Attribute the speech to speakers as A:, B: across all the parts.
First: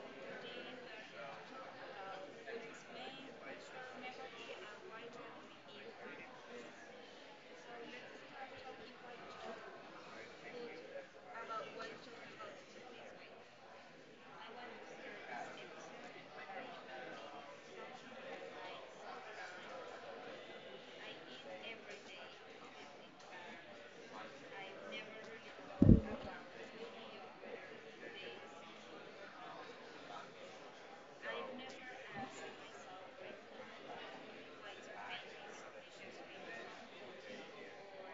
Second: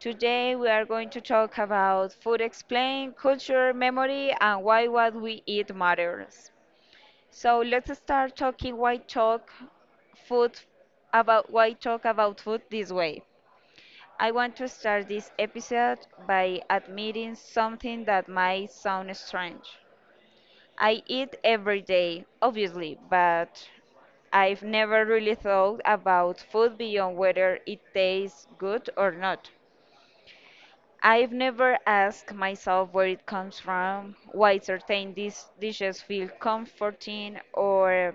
A: Today we are going to talk about food explain, culture, memory, and why what we eat matters. So let's start talking why talk food about why talk about food this way. I want to start this episode by admitting something that might sound strange. I eat every day, obviously, but I've never really thought about food beyond whether it tastes good or not. I've never asked myself where it comes from, why certain dishes feel comforting, or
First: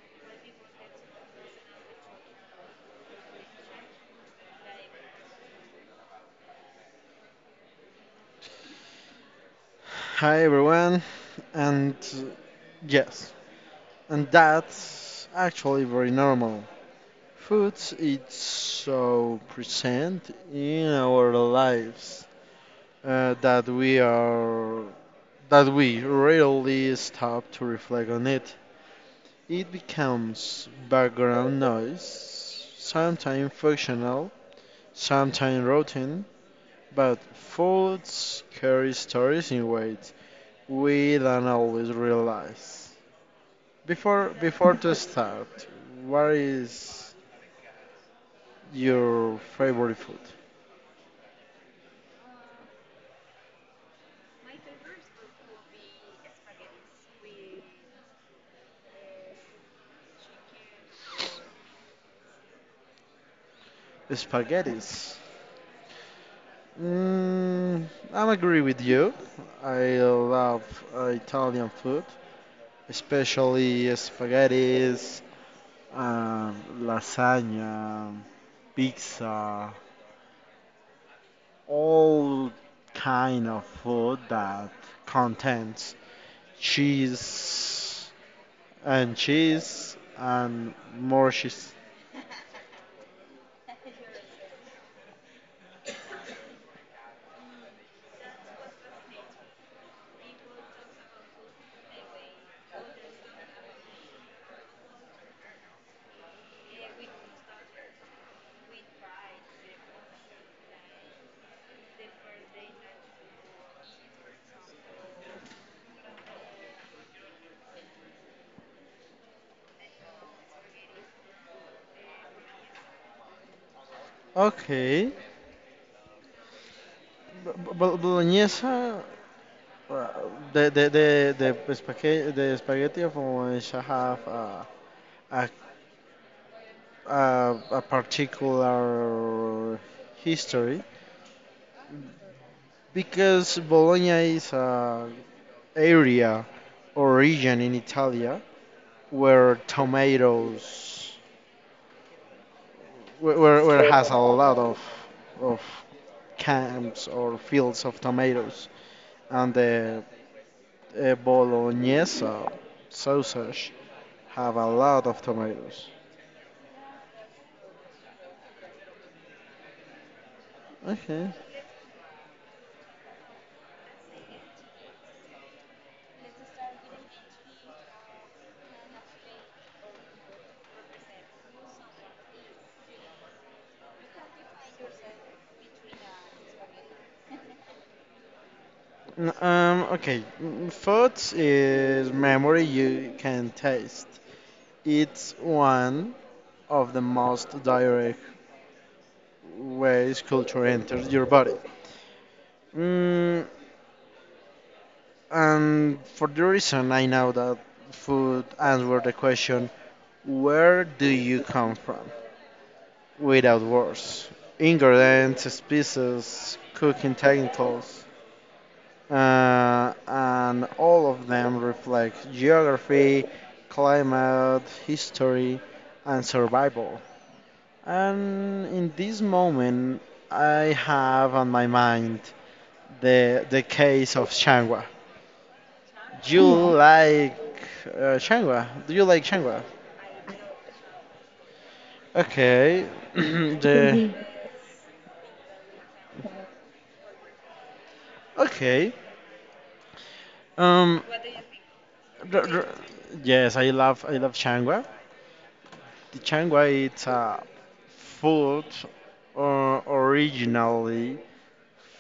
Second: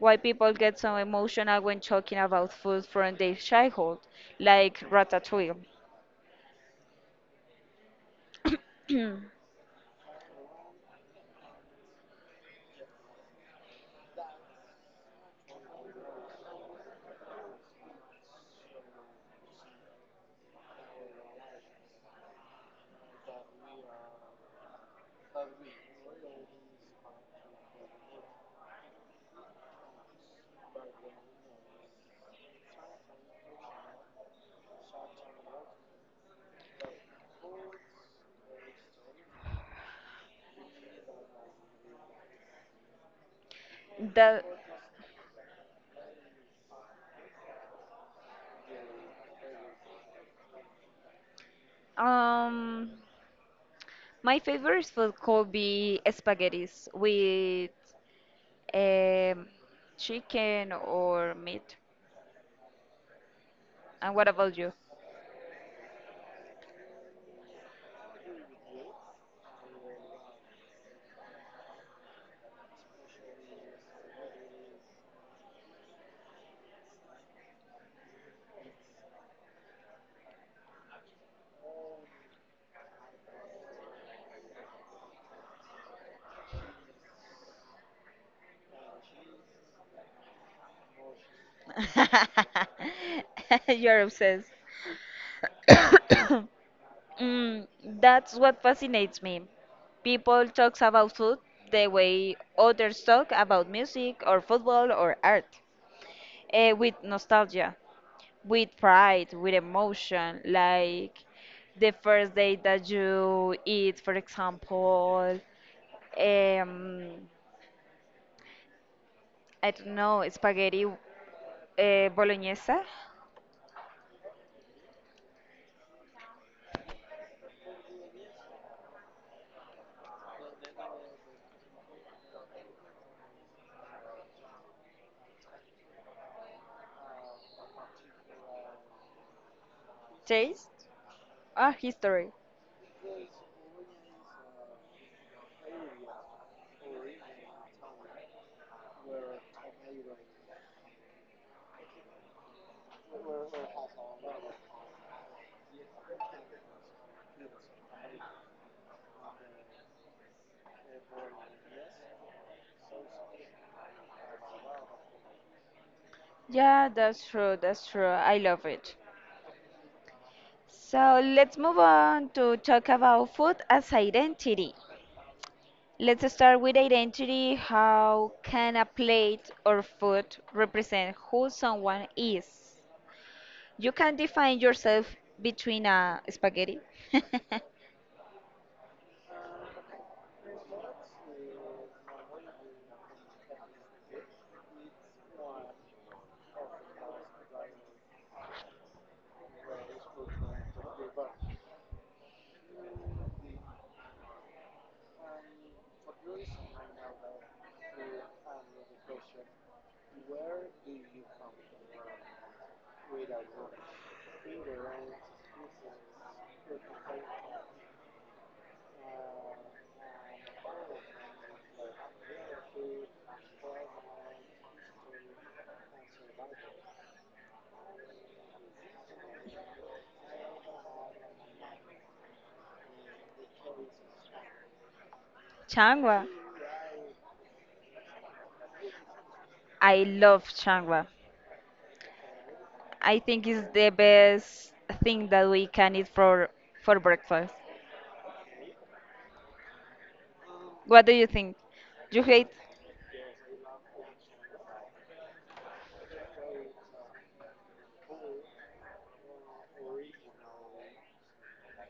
A: why people get so emotional when talking about food from their childhood, like ratatouille.
B: Hi everyone, and uh, yes, and that's actually very normal. Food is so present in our lives uh, that we are that we rarely stop to reflect on it. It becomes background noise, sometimes functional, sometimes routine, but food carries stories in weight we don't always realize. Before
A: The
B: before to start, what is your favorite food?
A: um, my favorite food could be spaghettis with Um, chicken or meat. And what about you?
B: Spaghettis. Mm, I agree with you. I love Italian food, especially spaghettis, um, lasagna, pizza, all kind of food that contains cheese and cheese and more cheese.
A: You're obsessed. Mm, that's what fascinates me. People talks about food the way others talk about music or football or art, eh, with nostalgia, with pride, with emotion, like the first day that you eat, for example, um, I don't know, spaghetti Bolognese?
B: Okay, bolognese. The spaghetti of bolognese have a, a particular
A: Taste?
B: history
A: Ah, history.
B: because Bologna is a area or region in Italy where tomatoes where has a lot of camps or fields of tomatoes. And the bolognese sausage have a lot of tomatoes.
A: Yeah, that's true, that's true. I love it. So
B: Okay.
A: let's move on to talk about food as identity. Let's start with identity. How can a plate or food represent who someone is? You can define yourself between a spaghetti.
B: Okay. Food is memory you can taste. It's one of the most direct ways culture enters your body. Mm, and for the reason I know that food answered the question, where do you come from? Without words. Ingredients, species, cooking technicals, and all of them reflect geography, climate, history, and survival. And in this moment, I have on my mind the case of Shangwa.
A: Changwa.
B: You like Shangwa? Do you like Changua?
A: I love changwa.
B: Okay.
A: I think it's the
B: the
A: best thing that we can eat for breakfast.
B: okay. Um,
A: What do you think? You
B: R-
A: hate?
B: r- yes, I love changua. The changua it's a food or originally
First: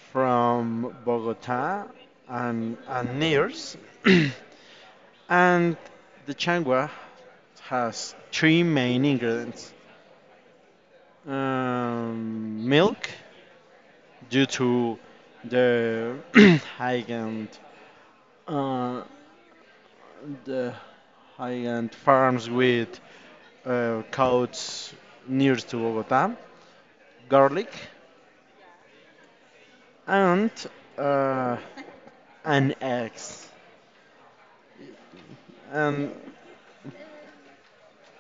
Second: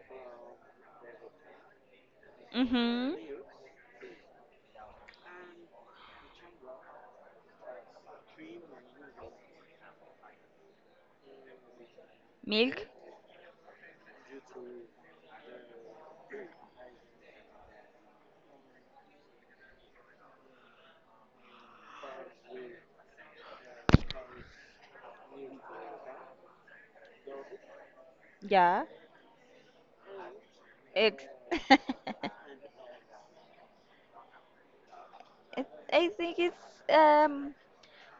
B: from Bogota
A: Mm-hmm.
B: and nears, and the changua has three main ingredients:
A: Milk?
B: milk, due to the high end. uh, the high-end farms with coats near to Bogota, garlic,
A: Yeah.
B: and
A: Eggs?
B: uh, an eggs.
A: It, I
B: And
A: think it's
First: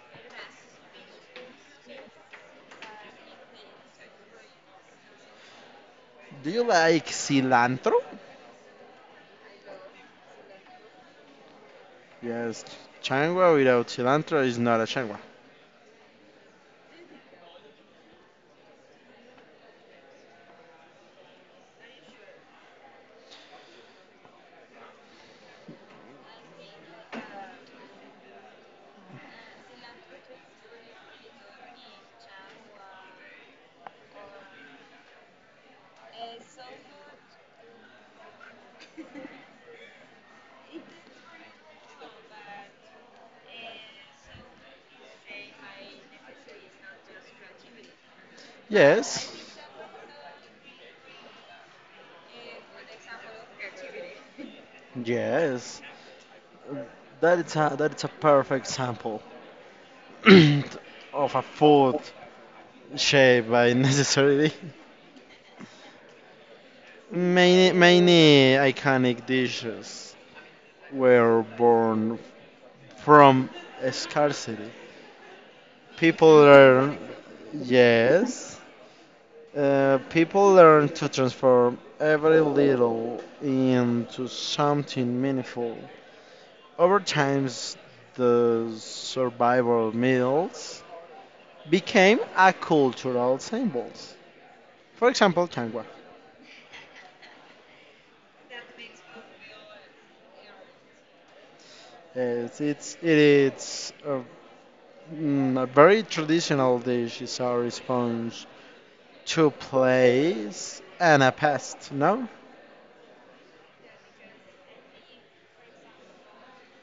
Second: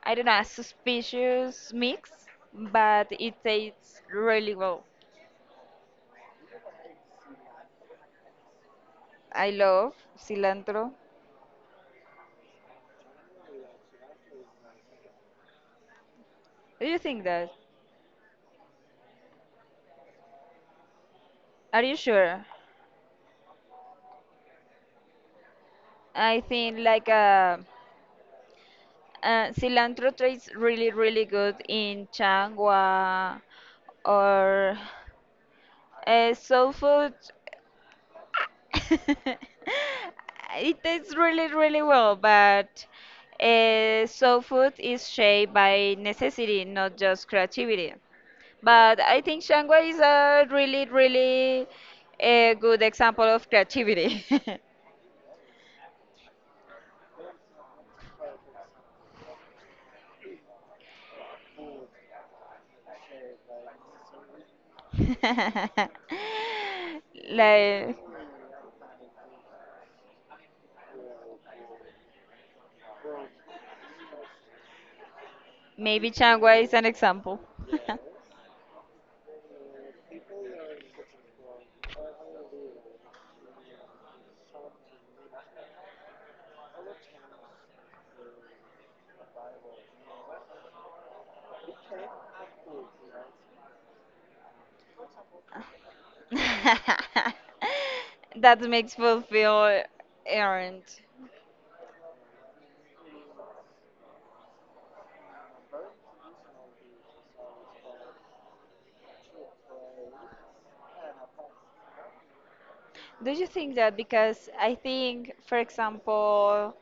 A: I don't know, a suspicious mix, but it tastes really well.
B: do you like cilantro?
A: I love cilantro.
B: Yes, changua without cilantro is not a changua.
A: Do you think that? Are you sure? I think like cilantro tastes really really good in changwa or soul food. It tastes really, really well, but soul food is shaped by necessity, not just creativity. But I
B: Yes,
A: think Shangwa is a really, really a good example of creativity.
B: yes, that is a perfect sample of a food shaped by necessity. Many,
A: Like
B: many iconic dishes were born from scarcity.
A: maybe
B: People
A: Changwa is an
B: learn,
A: example.
B: yes, people learn to transform every little into something meaningful. Over time, the survival meals became a cultural symbols. For example, changua.
A: That makes food feel earned.
B: It's, it's, it's uh, a very traditional dish is our sponge. Two plays and a past, no?
A: Do you think that because I think, for example,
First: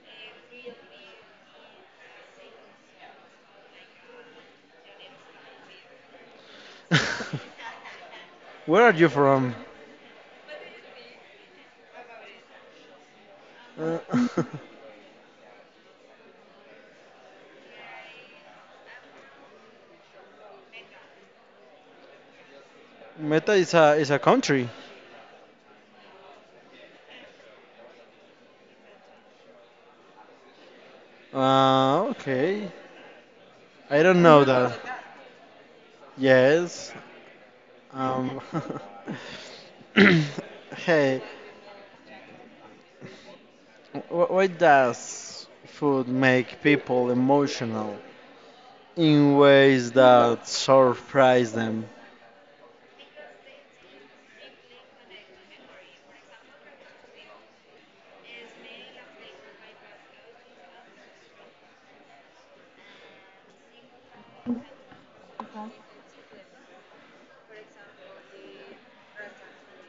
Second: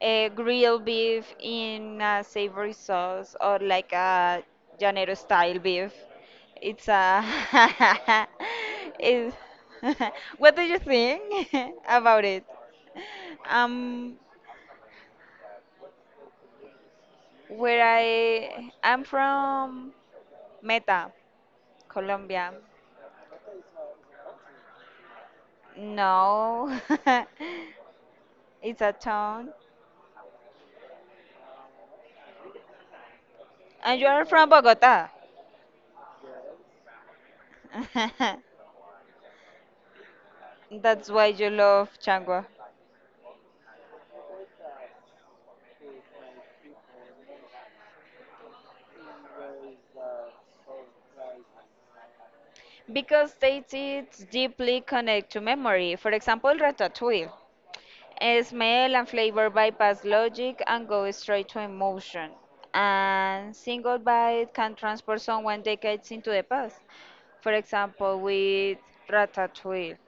A: a grilled beef in a savory sauce or like a Llanero style beef, it's a.
B: Where are you
A: it,
B: from?
A: what do you think about it?
B: Uh,
A: Um, where I'm from Meta, Colombia.
B: Meta is a country.
A: No, it's a town.
B: Okay.
A: And
B: I
A: you
B: don't
A: are
B: know
A: from
B: that.
A: Bogota.
B: Yes. Um,
A: That's why
B: hey,
A: you love Changua.
B: why does food make people emotional in ways that surprise them?
A: Because they did deeply connect to memory. For example, ratatouille. Eh, smell and flavor bypass logic and go straight to emotion. And single bite can transport someone decades into the past. For example, with ratatouille.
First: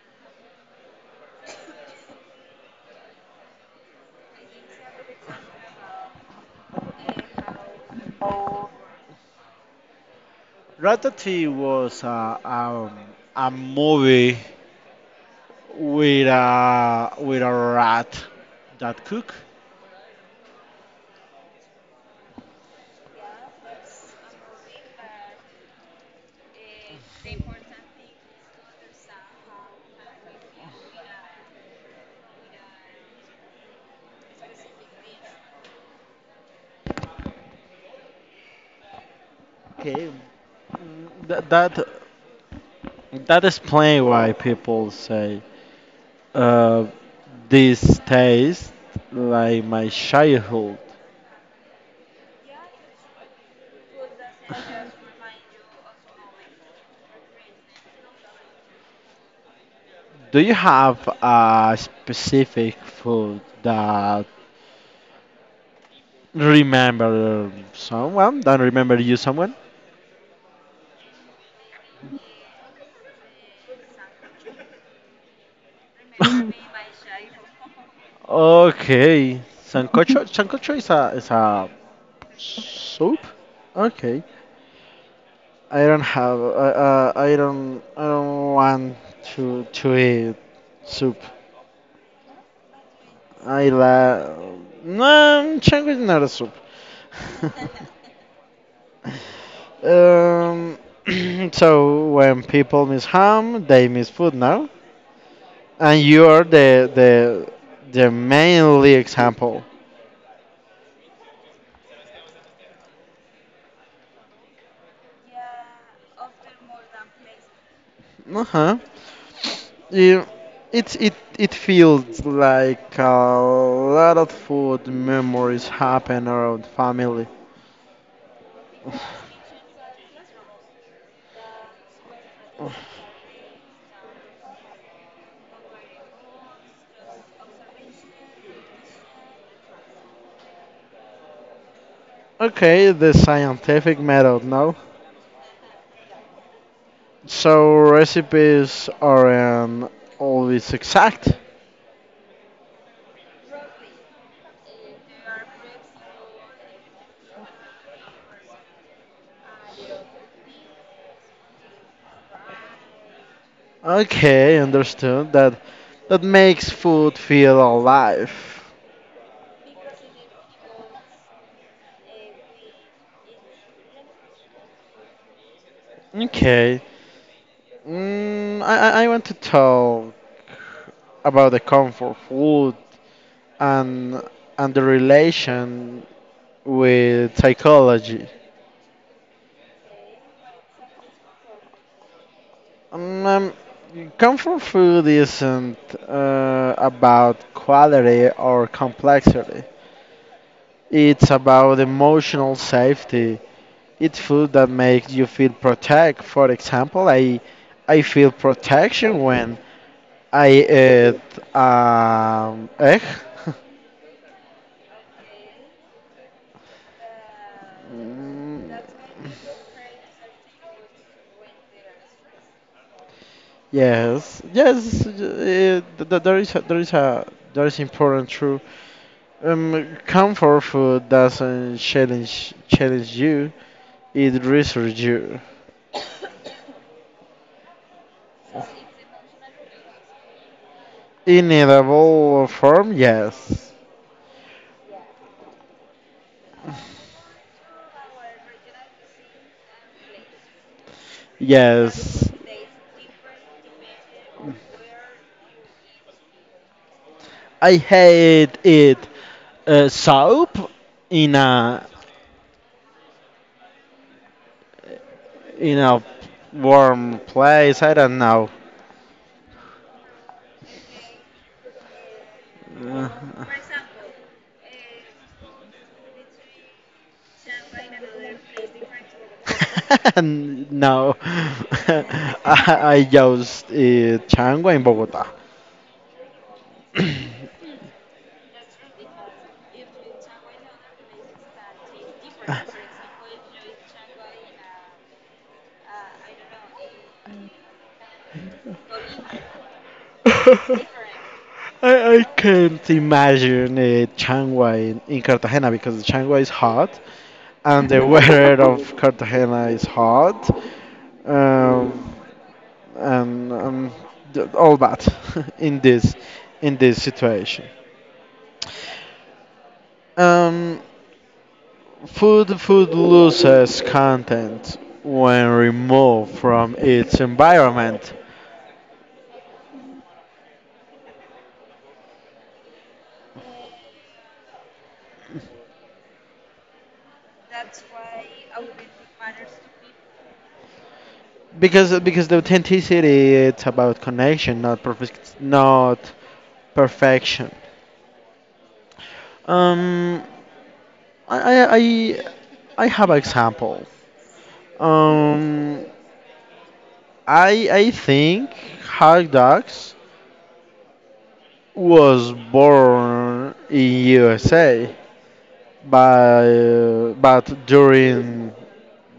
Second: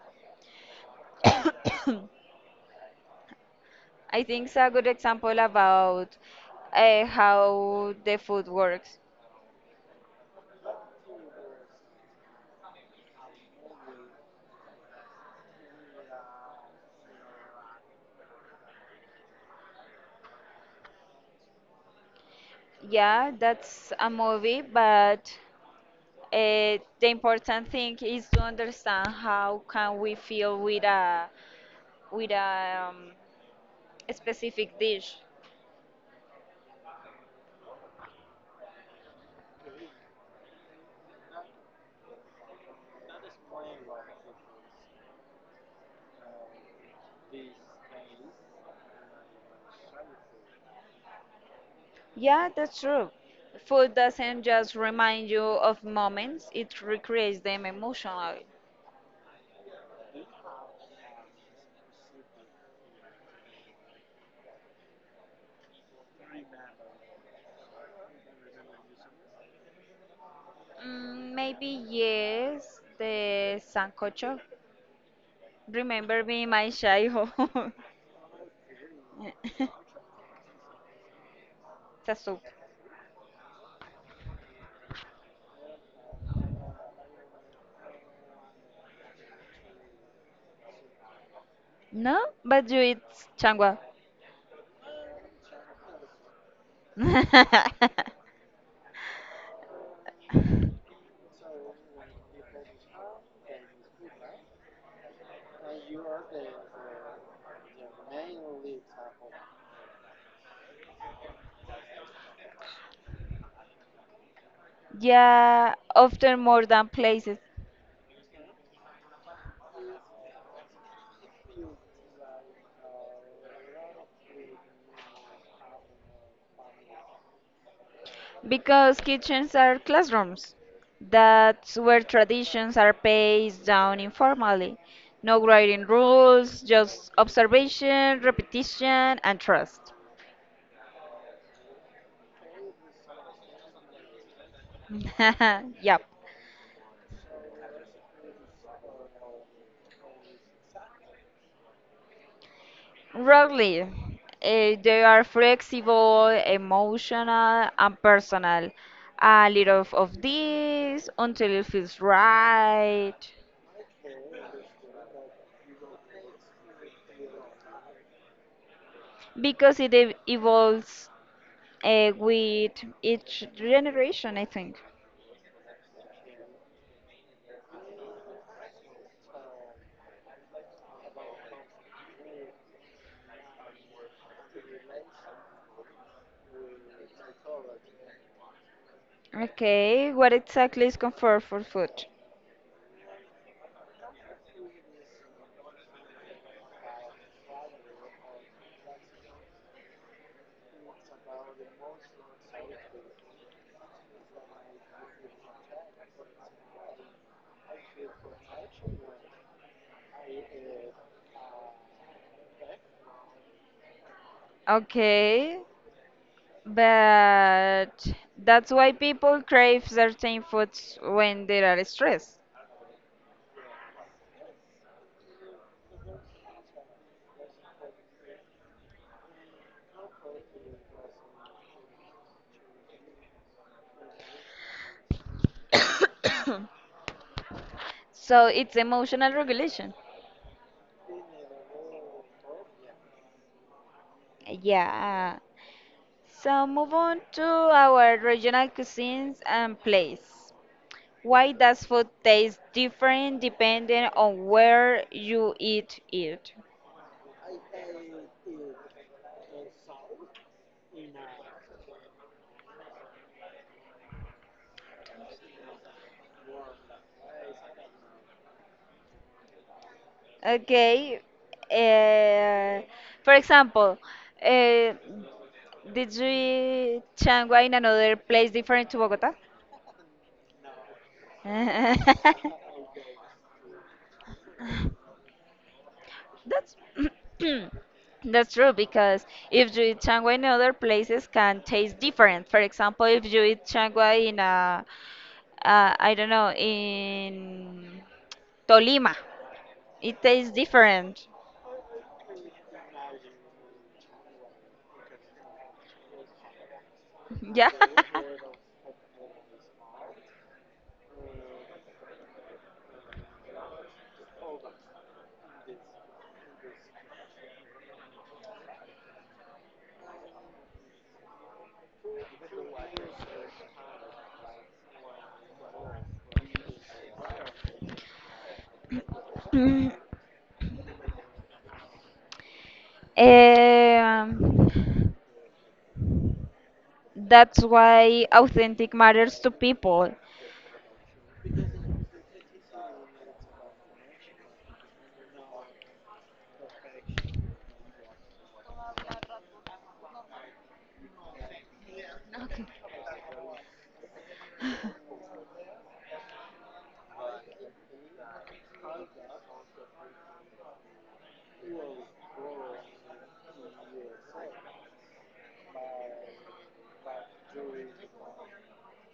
A: I think it's a good example about how the food works.
B: Ratatouille was a movie with a rat that cook.
A: Yeah, that's a movie, but the important thing is to understand how can we feel with a with a a specific dish.
B: Okay. That that that explain why people say uh, this tastes like my childhood.
A: Yeah, that's true. Food doesn't just remind you of moments; it recreates them emotionally.
B: Do you have a specific food that remember someone? That remember you someone?
A: Mm, maybe yes, the sancocho. Remember me, my childhood.
B: Okay,
A: it's
B: sancocho. Sancocho is a
A: a soup.
B: soup. Okay, I don't have. I don't. I don't want to eat soup.
A: No, but you eat
B: I
A: changua.
B: la. No, chango is not a soup. um, so when people miss ham, they miss food now, and you are the mainly example.
A: Yeah, often more than places.
B: Uh huh. Yeah, it feels like a lot of food memories happen around family.
A: Because kitchens are classrooms. That's where traditions are passed down informally. No grading rules, just observation, repetition, and trust.
B: Okay, the scientific method now.
A: Yep.
B: So recipes aren't always exact.
A: Rarely. Eh, they are flexible, emotional, and personal. A little of this until it feels right.
B: Okay, understood. That makes food feel alive.
A: Because it evolves eh, with each generation, I think.
B: Okay. I want to talk about the comfort food and and the relation with psychology.
A: Okay, what exactly is comfortable food?
B: Um, um, comfort food isn't about quality or complexity. It's about emotional safety. It's food that makes you feel protect. For example, I feel protection when I eat egg.
A: Okay, but
B: Mm,
A: that's why people crave certain foods when they are stressed.
B: yes, yes, there is a, there is a there is important truth. Comfort food doesn't challenge you; it research you.
A: So it's emotional regulation.
B: In edible form, yes,
A: Yeah. So move on to our regional cuisines and place. Why does food
B: yes.
A: taste different depending on where you eat it?
B: I hate it. Soap in a in a warm place. I don't know.
A: Okay. Uh,
B: Uh,
A: for example, uh, did you eat changua in another place different to Bogota?
B: no, I just changua in Bogota.
A: That's that's true because if you eat changua in other places can taste different. For example, if you eat changua in a I don't know, in Tolima, it tastes different.
B: I can't imagine changua in Cartagena because changua is hot
A: Yeah.
B: and the weather of Cartagena is hot. Um, and um, all that in this in this situation. Um, food loses content when removed from its environment
A: Um, that's why authentic matters to people.
B: because the authenticity it's about connection, not perfect, not perfection. Um, I I I, I have example. Um, I think hot dogs was born in USA, but during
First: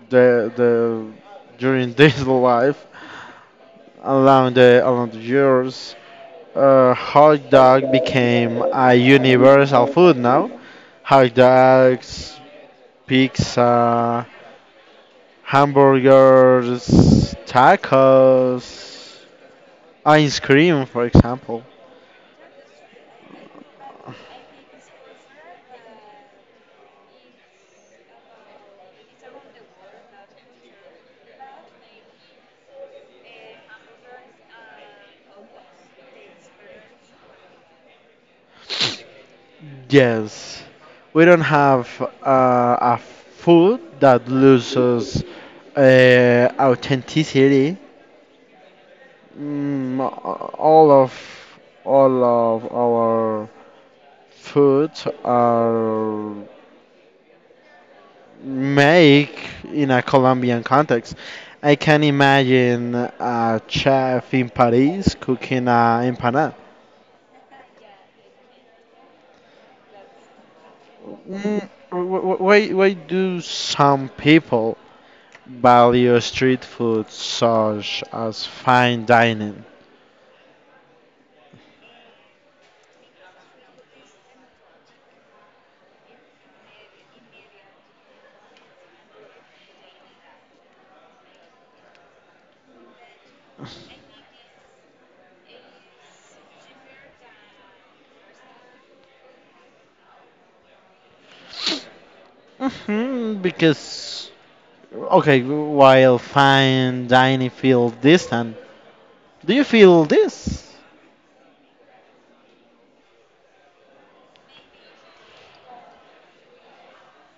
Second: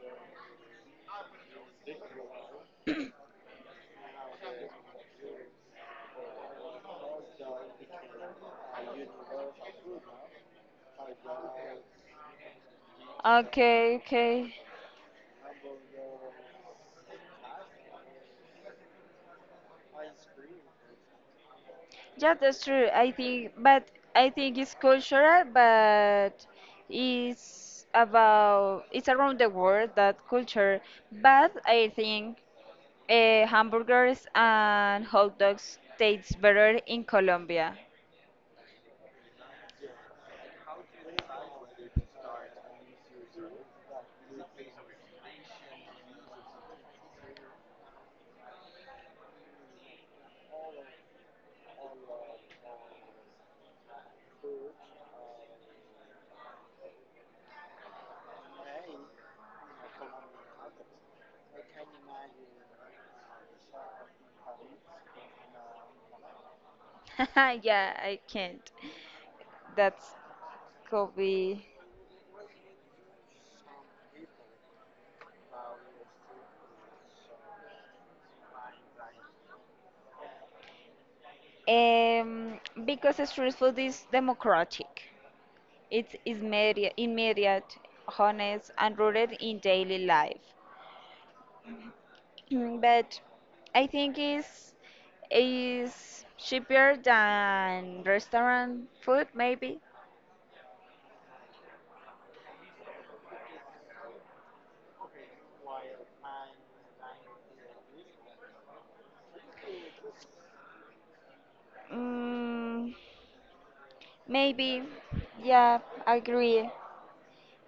B: the during this life along the years, hot dog became a universal food now. Hot dogs,
A: Okay,
B: pizza,
A: okay.
B: hamburgers, tacos, ice cream, for example.
A: Yeah, that's true. I think, but I think it's cultural, but it's about it's around the world that culture. But I think hamburgers and hot dogs taste better in Colombia.
B: Yes, we don't have a food that loses authenticity. Mm, all of all of our foods are made in a Colombian context. I can imagine a chef in Paris cooking a empanada.
A: Yeah, I can't. That's could
B: Mm,
A: be.
B: why do some people value street food such as fine dining?
A: Um, because street food is democratic. It is immediate, honest, and rooted in daily life. Mm, but I think it's is cheaper than restaurant food, maybe.
B: Hmm, because okay, while fine dining feels distant, do you feel this
A: Mm, maybe, yeah, I agree.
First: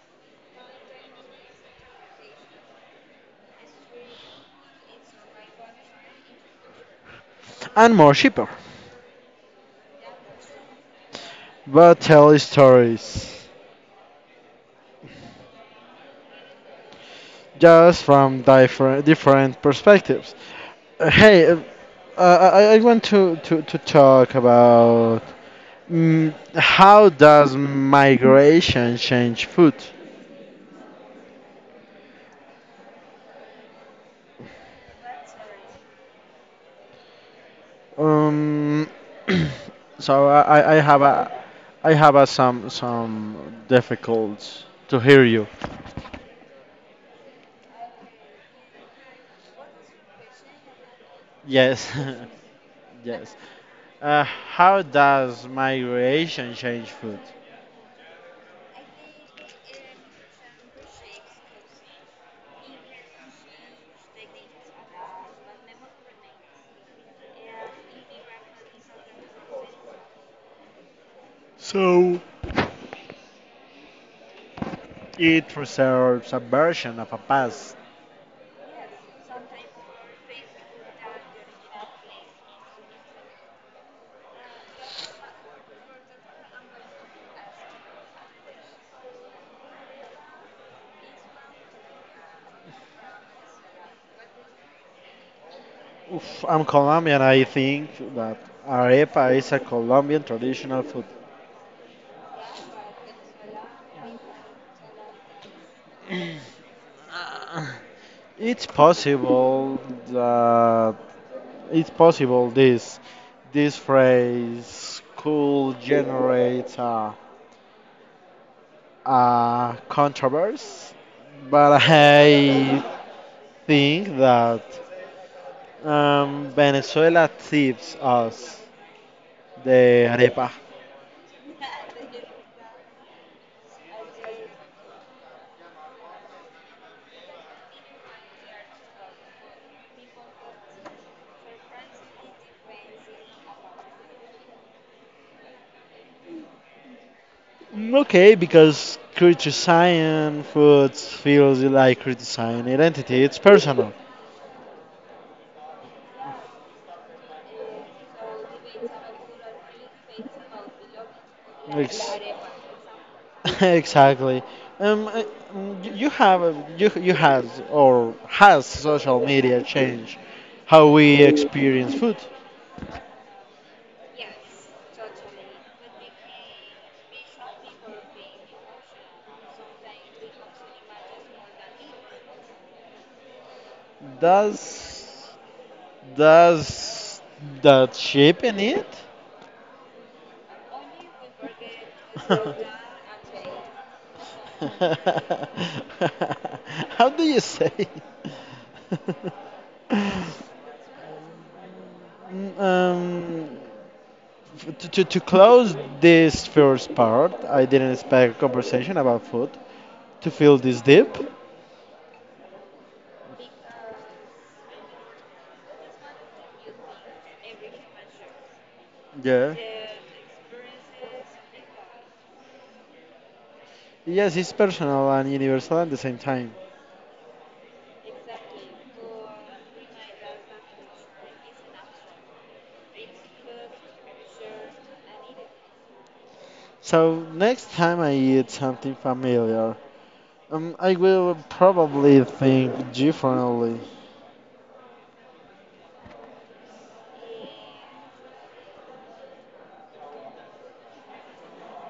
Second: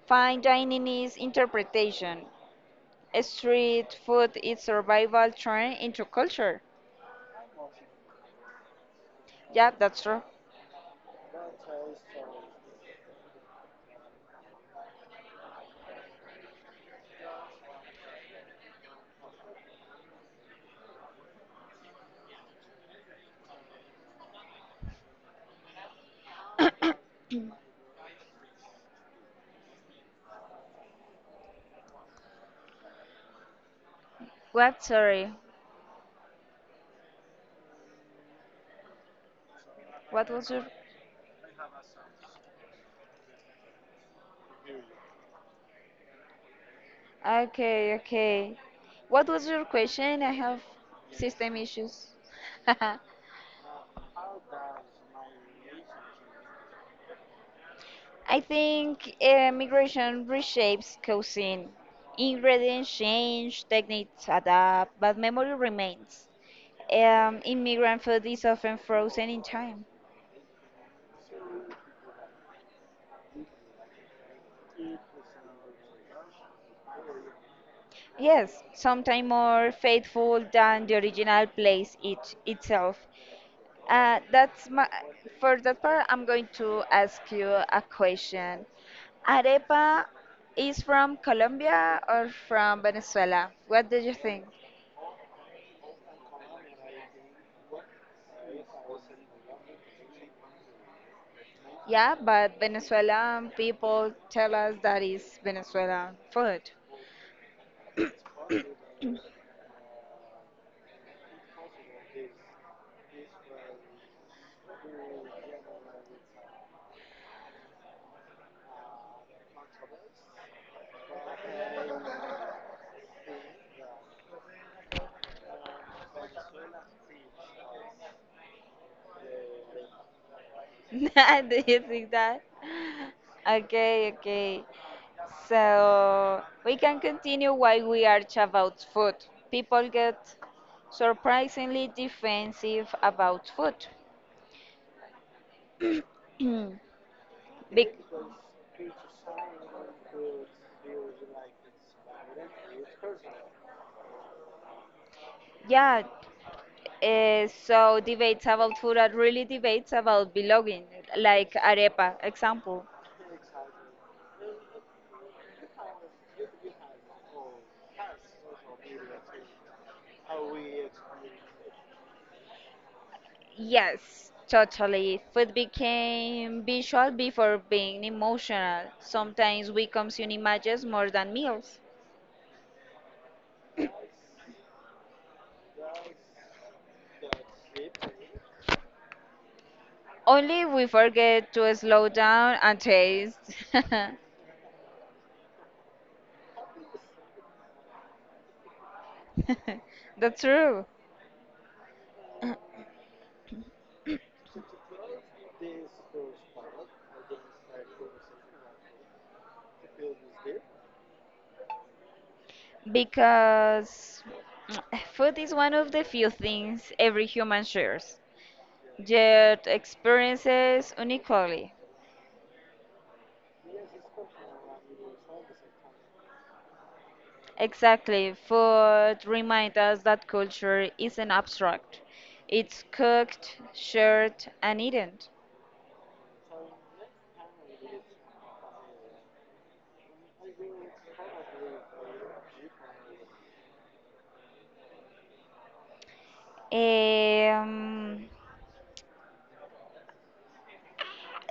A: Fine dining is interpretation. Street food is survival turned into culture.
B: and more cheaper?
A: Yeah, that's true.
B: But tell stories, just from different perspectives. Hey, I want to, talk about how does migration change food?
A: What? Sorry.
B: Um,
A: What
B: so
A: was
B: I,
A: your
B: I have a I have a some difficulties to hear you.
A: okay, okay. What was your question? I have system
B: Yes,
A: issues. I
B: yes. Uh, how does migration change food?
A: think migration reshapes cuisine. Ingredients change, techniques adapt, but memory remains. Immigrant food is often frozen in time.
B: So it preserves a version of a past.
A: Yes, sometimes more faithful than the original place itself. That's my for that part. I'm going to ask you a question. Arepa is from Colombia or from Venezuela? What do you think?
B: Oof, I'm Colombian. I think that arepa is a Colombian traditional food.
A: Yeah, but Venezuelan people tell us that is Venezuelan food.
B: It's possible that it's possible this this phrase could generate a controversy, but I think that Venezuela tips us the arepa.
A: Do you think that? Okay, okay. So we can continue while we are about food. People get surprisingly defensive about food. Hmm.
B: Mm,
A: Big.
B: okay, because criticizing food feels like criticizing identity. It's personal.
A: Yeah. So debates about food are really debates about belonging, like
B: Ex-
A: arepa example.
B: exactly. Um, I- you have a- you has or has social media changed how we experience food?
A: Yes, totally. Food became visual before being emotional. Sometimes we consume images more than meals.
B: Does does that shape in it?
A: Only we forget to slow down and taste.
B: How do you say?
A: That's true.
B: um, to, close this first part, I didn't expect a conversation about food to feel this deep.
A: Because food is one of the few things every human shares,
B: Yeah.
A: yet experiences uniquely.
B: Yes, it's personal and universal at the same time.
A: Exactly, food reminds us that culture isn't abstract. It's cooked, shared, and eaten.
B: So next time I eat something familiar, um, I will probably think differently.
A: Um,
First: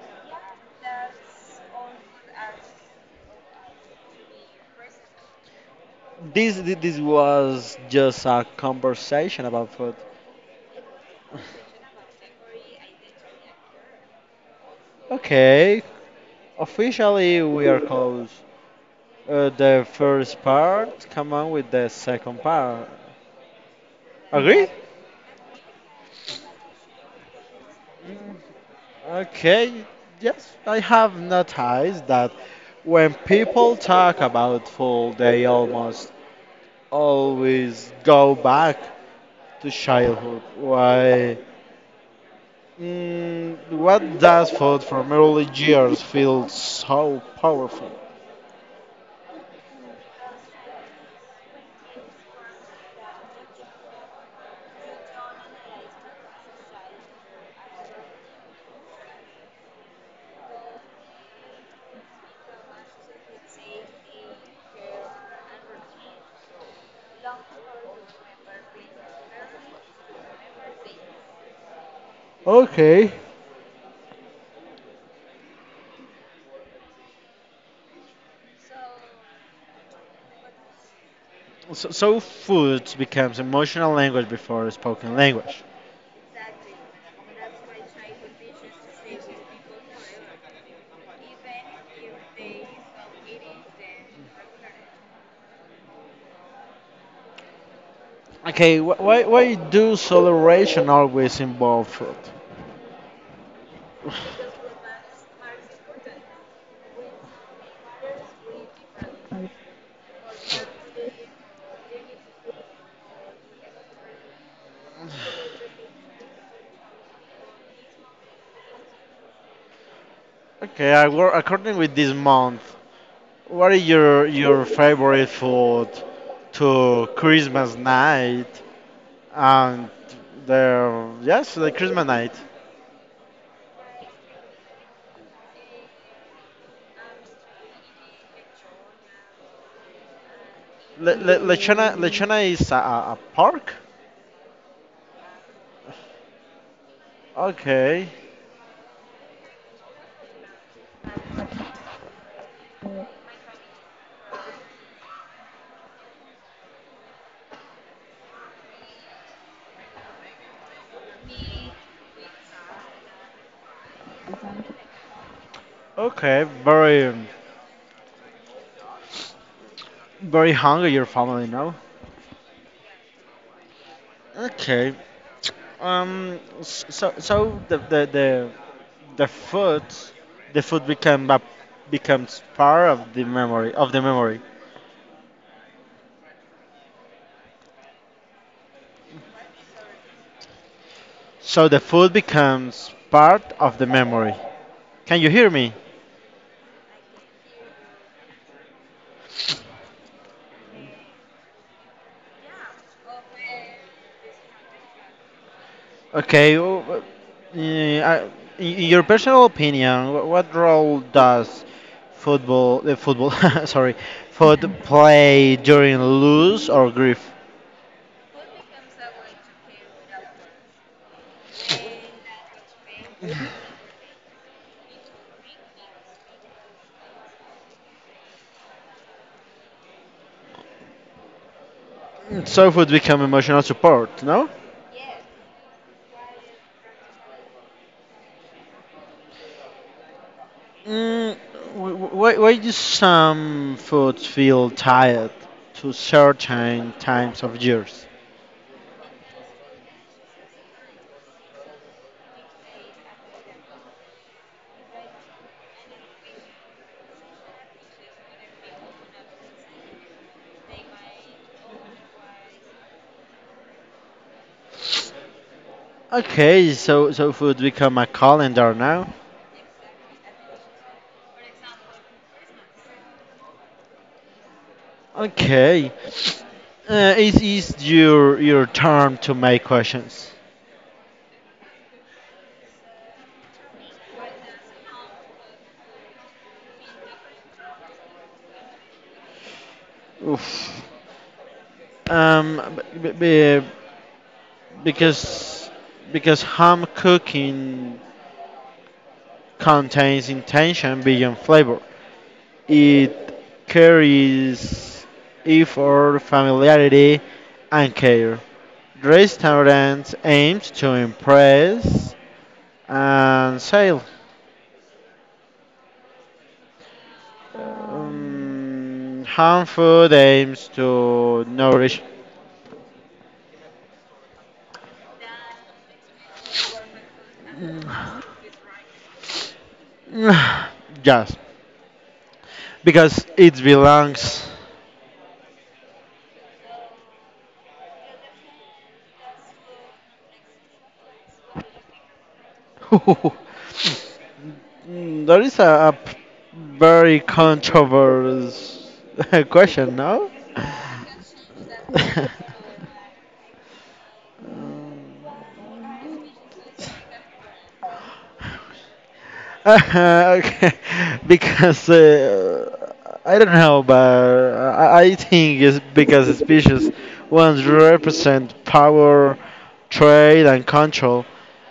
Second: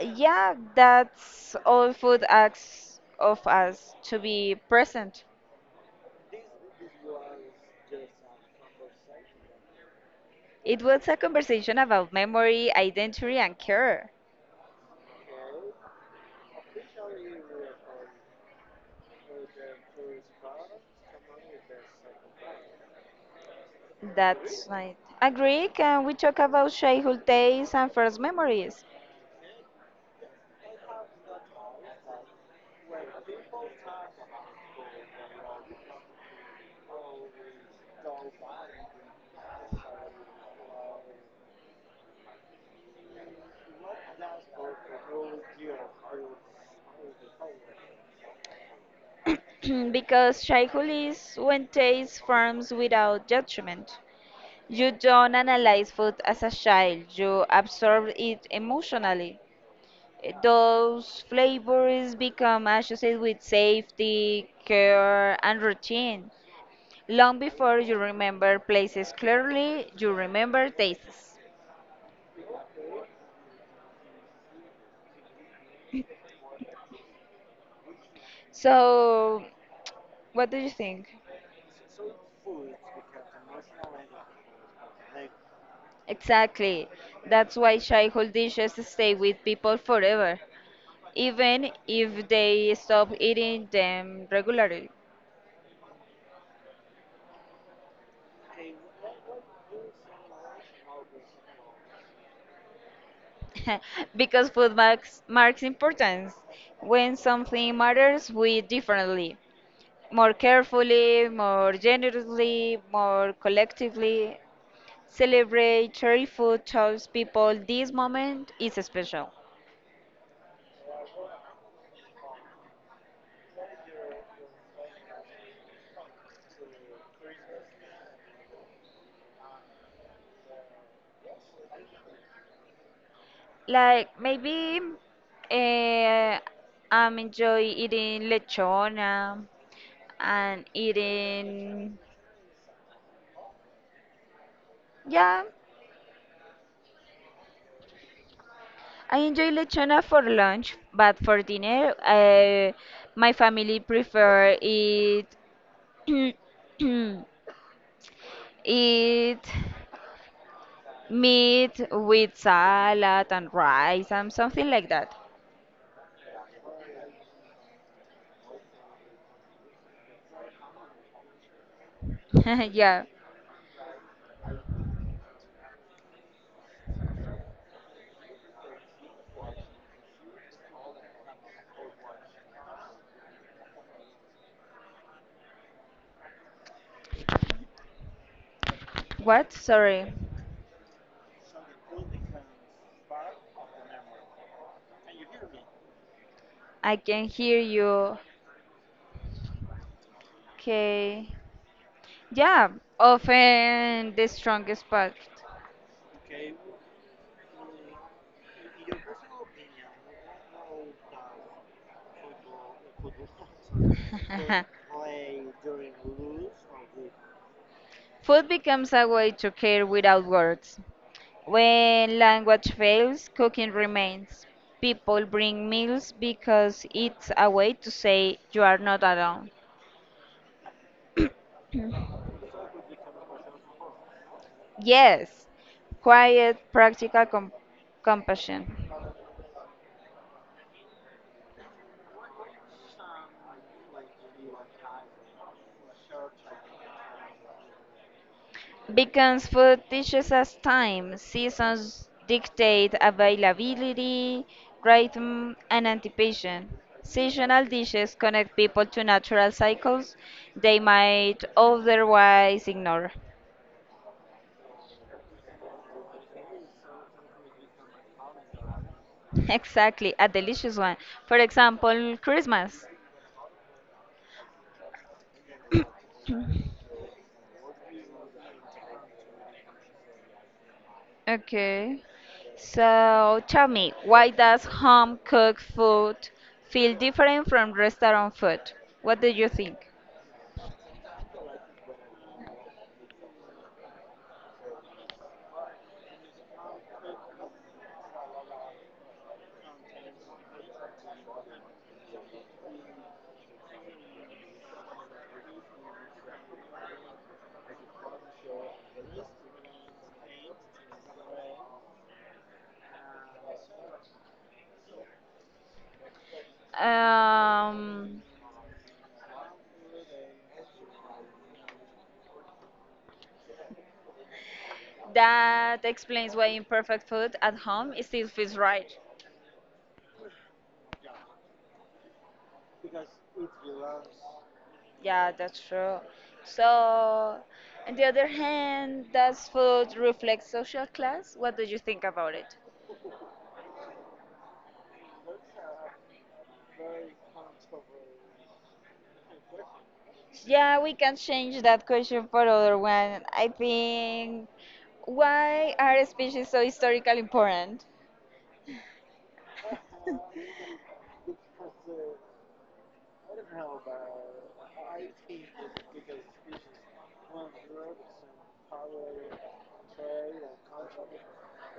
A: yeah, that's all food asks of us to be present.
B: This was just a conversation about food.
A: It was a conversation about memory, identity, and care.
B: Okay, officially we are close. The first part, come on with the second part.
A: That's
B: Agree?
A: right. Agree. Can we talk about childhood days and first memories?
B: Okay. Yes, I have noticed that when people talk about food, they almost always go back to childhood. Why? Mm, what does food from early years feel so powerful?
A: Because childhood is when taste forms without judgment. You don't analyze food as a child, you absorb it emotionally. Those flavors become associated with safety, care, and routine. Long before you remember places clearly, you remember tastes.
B: Okay.
A: So, what do you think?
B: So, so food becomes emotional language before spoken language.
A: Exactly. That's why childhood dishes stay with people forever, even if they stop eating them regularly.
B: Okay, why do celebration always involve food?
A: Because food marks importance. When something matters, we eat differently, more carefully, more generously, more collectively. Celebrate, cherish food, tells people this moment is special.
B: Okay, I wor- according with this month, what is your favorite food to Christmas night and the yes the Christmas night?
A: Like maybe uh, I'm enjoy eating lechona and
B: Le- Le-
A: eating
B: Lechona Lechona is a, a pork.
A: yeah,
B: Okay.
A: I enjoy lechona for lunch, but for dinner my family prefer eat eat meat with salad and rice and something like that.
B: Okay. Very, very hungry your family now.
A: Yeah.
B: Okay. So so the food, the food become a, becomes part of the memory of the memory.
A: What? Sorry.
B: So the food becomes part of the memory. Can you hear me?
A: I can hear you. Okay. Yeah, often the strongest part.
B: Okay, eh, I- in your personal opinion, what role does football, sorry, foot play during lose or grief?
A: Food becomes a way to care without words. When language fails, cooking remains. People bring meals because it's a way to say you are not alone.
B: So would become emotional support, no?
A: Yes, quiet, practical compassion.
B: Mm, why do some food feel tired to certain times of years?
A: Because food teaches us time, seasons dictate availability, rhythm, and anticipation. Seasonal dishes connect people to natural cycles they might otherwise ignore.
B: Okay, so so food become a calendar now.
A: Exactly, a delicious one. For example, Christmas.
B: Okay. It is your turn to make questions.
A: Okay. So tell me, why does home cooked food feel different from restaurant food? What do you think?
B: Oof. Um, b- b- b- because because ham cooking contains intention beyond flavor. It carries effort, familiarity, and care. Restaurants aims to impress and sell.
A: Um,
B: Hand aims to nourish.
A: That explains why imperfect food at home it
B: Mm,
A: still feels right.
B: yes, because it belongs.
A: Yeah, that's true. So, on the other hand, does food reflect social class? What do you think about it?
B: Mm, there is a, very controversial question, no?
A: Yeah, we can change that question for other one. I think why are
B: Um,
A: species so historically important?
B: okay, because I don't know, but I think it's because species ones represent power, trade, and control.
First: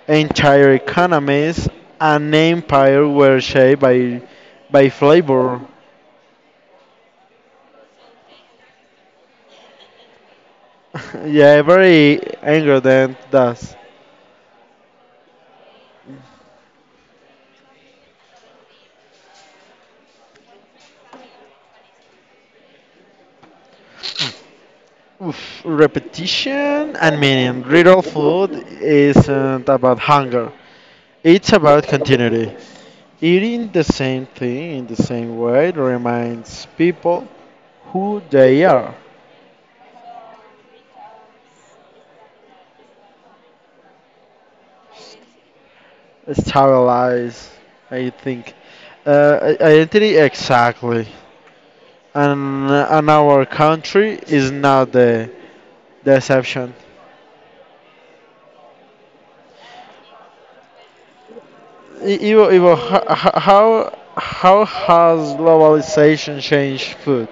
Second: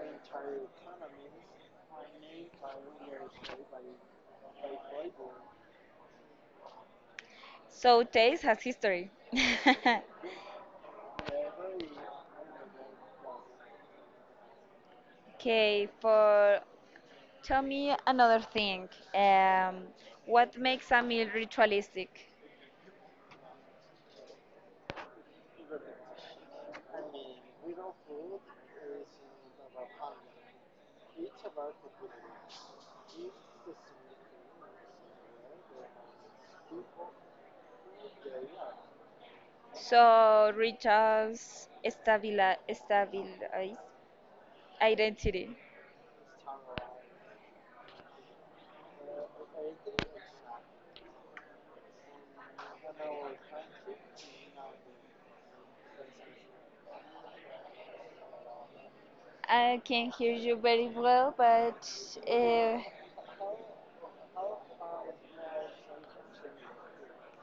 B: Entire economies and empire were shaped by flavor.
A: So taste has history.
B: yeah, every ingredient does.
A: Okay, for tell me another thing. Um, what makes a meal ritualistic?
B: Oof, repetition and meaning. Real food isn't about hunger; it's about continuity. Eating the same thing in the same way reminds people who they are.
A: So Richard's stabilize identity.
B: Stabilize, I think. Identity, exactly. And our country is not the, the exception.
A: I can hear you very well, but
B: I- Ivo,
A: uh,
B: Ivo, ho- ho- how has globalization changed food?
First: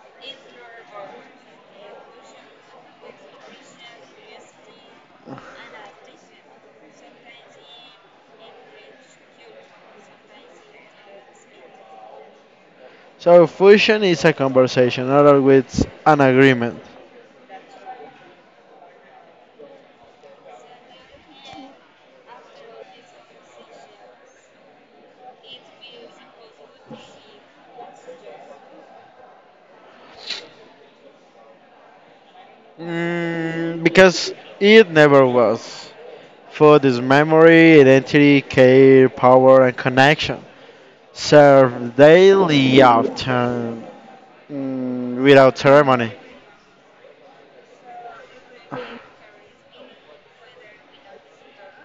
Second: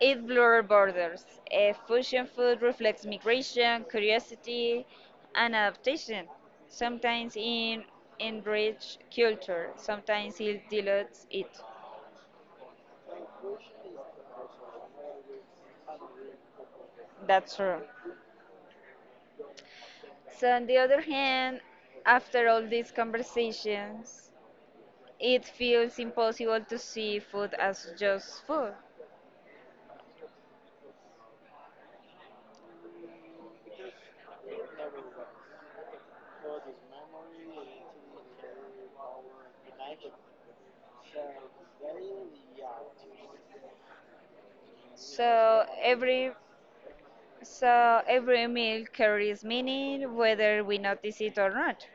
A: it blur borders. A fusion food reflects migration, curiosity, and adaptation. Sometimes in enrich culture, sometimes it dilutes it.
B: So, fusion is a conversation, not always an agreement.
A: That's true. So on the other hand, after all these conversations, it feels impossible to see food as just food.
B: Mm, because it never was. Food is memory, identity, care, power, and connection. Serve daily often
A: So
B: without ceremony.
A: every so every meal carries meaning whether we notice it or not.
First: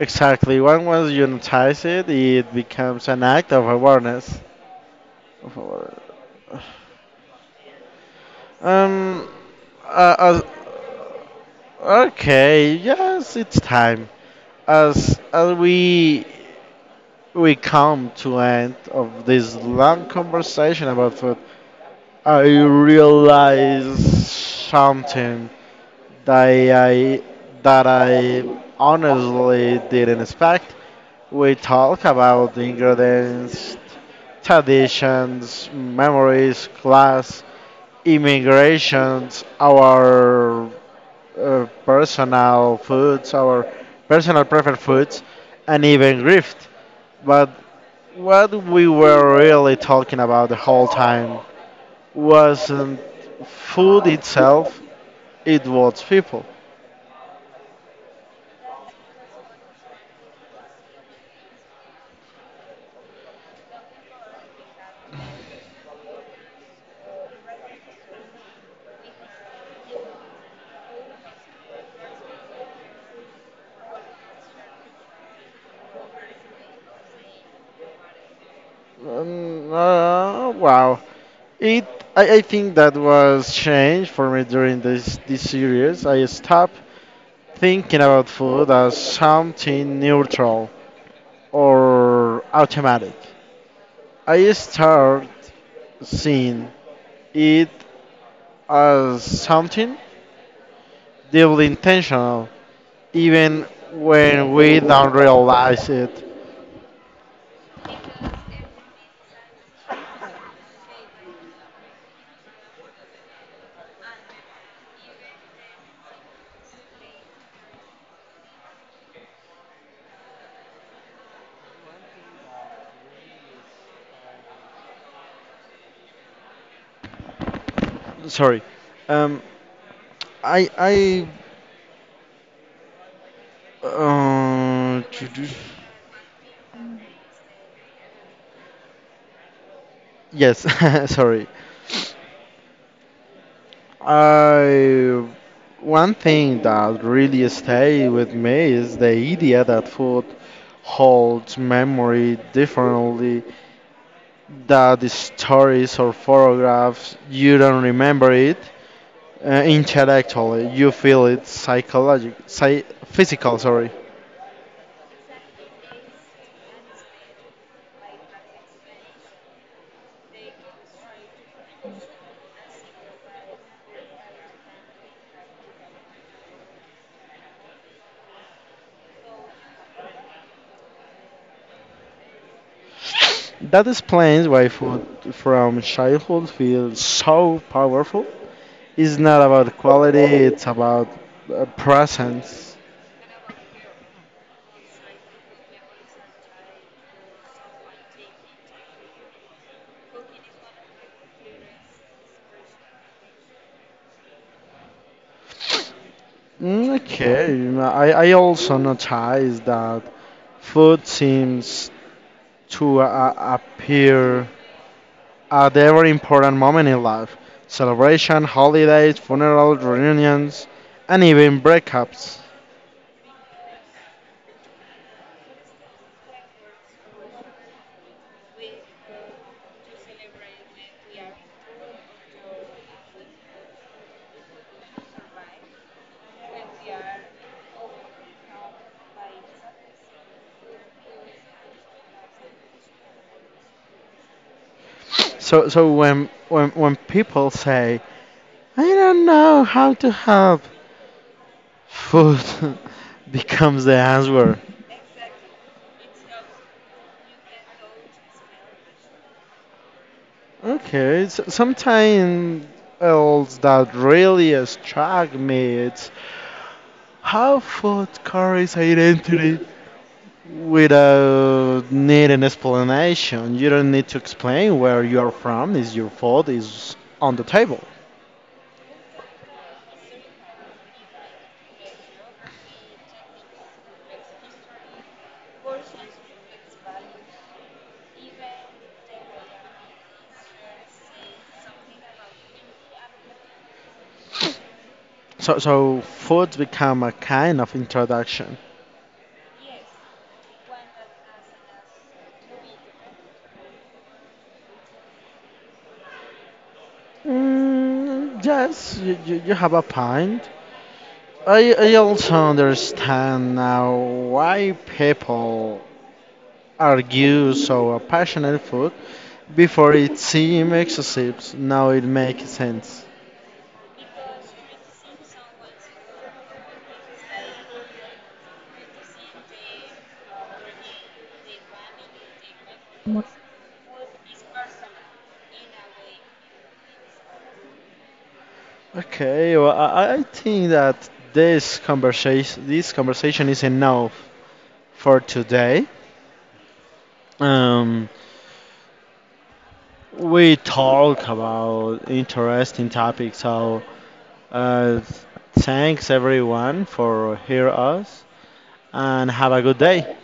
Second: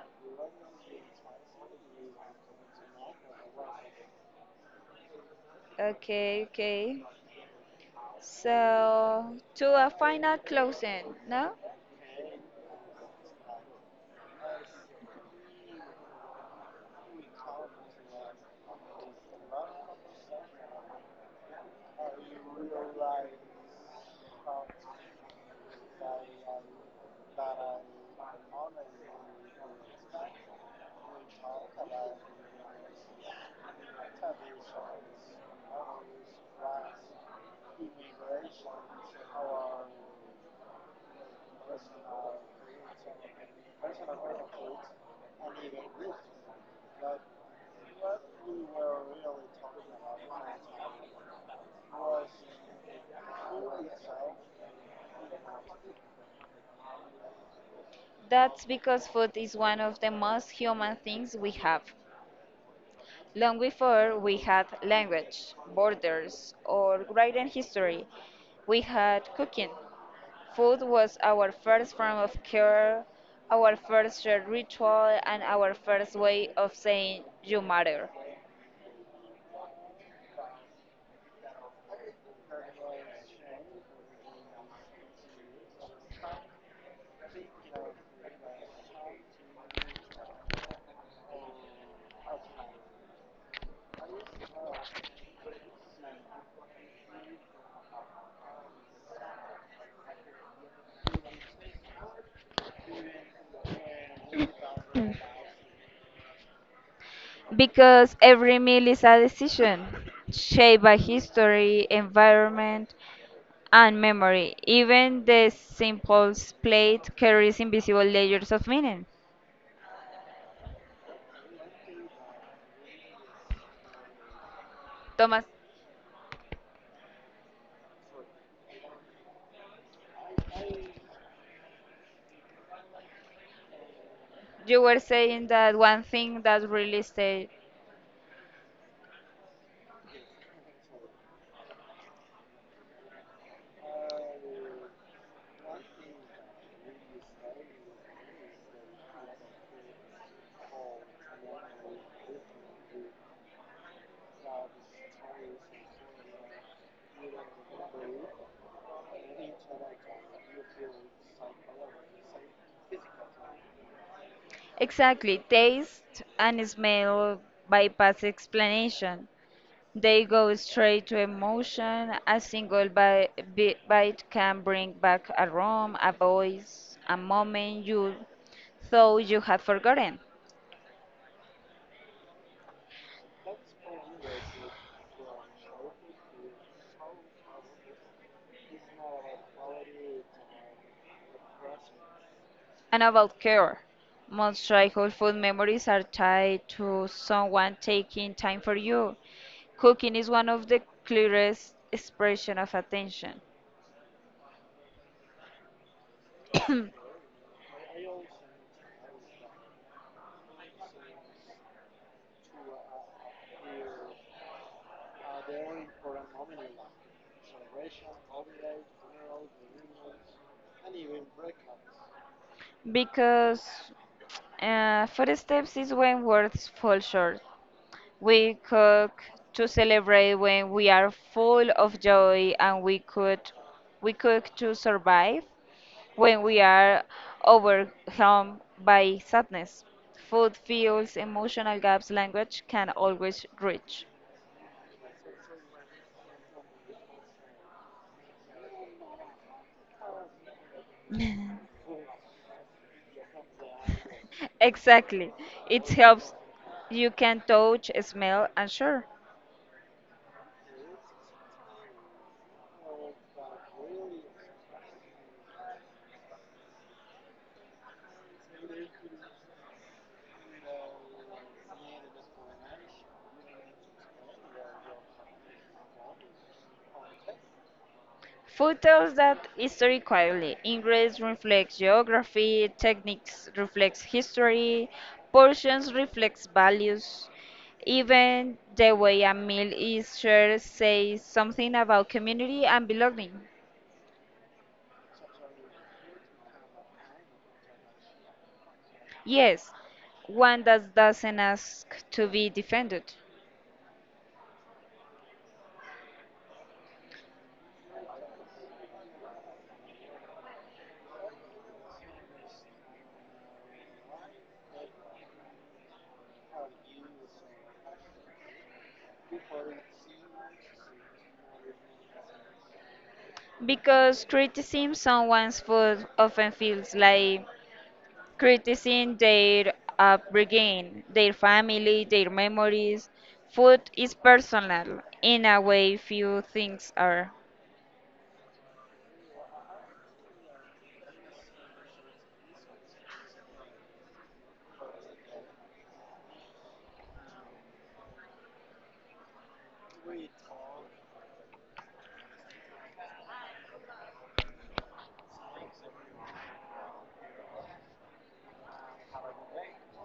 B: Exactly. When once you notice it, it becomes an act of awareness. Of aware-
A: Okay, okay.
B: Um.
A: So to a
B: Uh,
A: final
B: as,
A: closing, no?
B: okay. Yes, it's time. As we come to end of this long conversation about food. I realized something that I that I honestly didn't expect. We talk about the ingredients, traditions, memories, class, immigrations, our personal foods, our personal preferred foods, and even grift. But what we were really talking about the whole time wasn't food itself, it was people.
A: That's because food is one of the most human things we have. Long before we had language, borders, or written history, we had cooking. Food was our first form of care, our first shared ritual, and our first way of saying you matter.
B: Wow. It, I think that was changed for me during this series. I stopped thinking about food as something neutral or automatic. I start seeing it as something deeply intentional, even when we don't realize it.
A: Because every meal is a decision shaped by history, environment, and memory. Even the simplest plate carries invisible layers of meaning. Thomas,
B: Sorry. Um, I I
A: you
B: uh,
A: were
B: to do-
A: saying that one thing that really stayed
B: yes. sorry. I one thing that really stay with me is the idea that food holds memory differently. That the stories or photographs you don't remember it intellectually, you feel it psychologic, physical. Sorry.
A: exactly, taste and smell bypass explanation. They go straight to emotion. A single bite can bring back a room, a voice, a moment you thought you had forgotten.
B: That explains why food from childhood feels so powerful. It's not about quality, it's about presence.
A: And about care, most childhood food memories are tied to someone taking time for you. Cooking is one of the clearest expression of attention.
B: Mm, okay, I also notice that food seems to appear at every important moment in life celebration, holidays, funerals, reunions, and even breakups.
A: Because footsteps is when words fall short. We cook to celebrate when we are full of joy, and we cook to survive when we are overwhelmed by sadness. Food fuels emotional gaps language can always reach.
B: So, so when, people say, I don't know how to help, food becomes the answer.
A: Exactly. It helps you can touch, smell, and share.
B: Okay, so something else that really struck me it's how food carries identity without needing explanation. You don't need to explain where you are from, is your food is on the table.
A: Food tells that history quietly. Ingredients reflects geography, techniques reflects history, portions reflects values. Even the way a meal is shared says something about community and belonging.
B: So, so food become a kind of introduction.
A: Yes, one that doesn't ask to be defended.
B: Mm, yes, you have a point. I also understand now why people argue so passionate food before it seemed excessive. Now it makes sense.
A: Because criticizing someone's food often feels like criticizing their upbringing, their family, their memories. Food is personal in a way few things are.
B: Okay, well, I think that this conversation is enough for today. Um, we talk about interesting topics, so uh, thanks everyone for hear us and have a good day.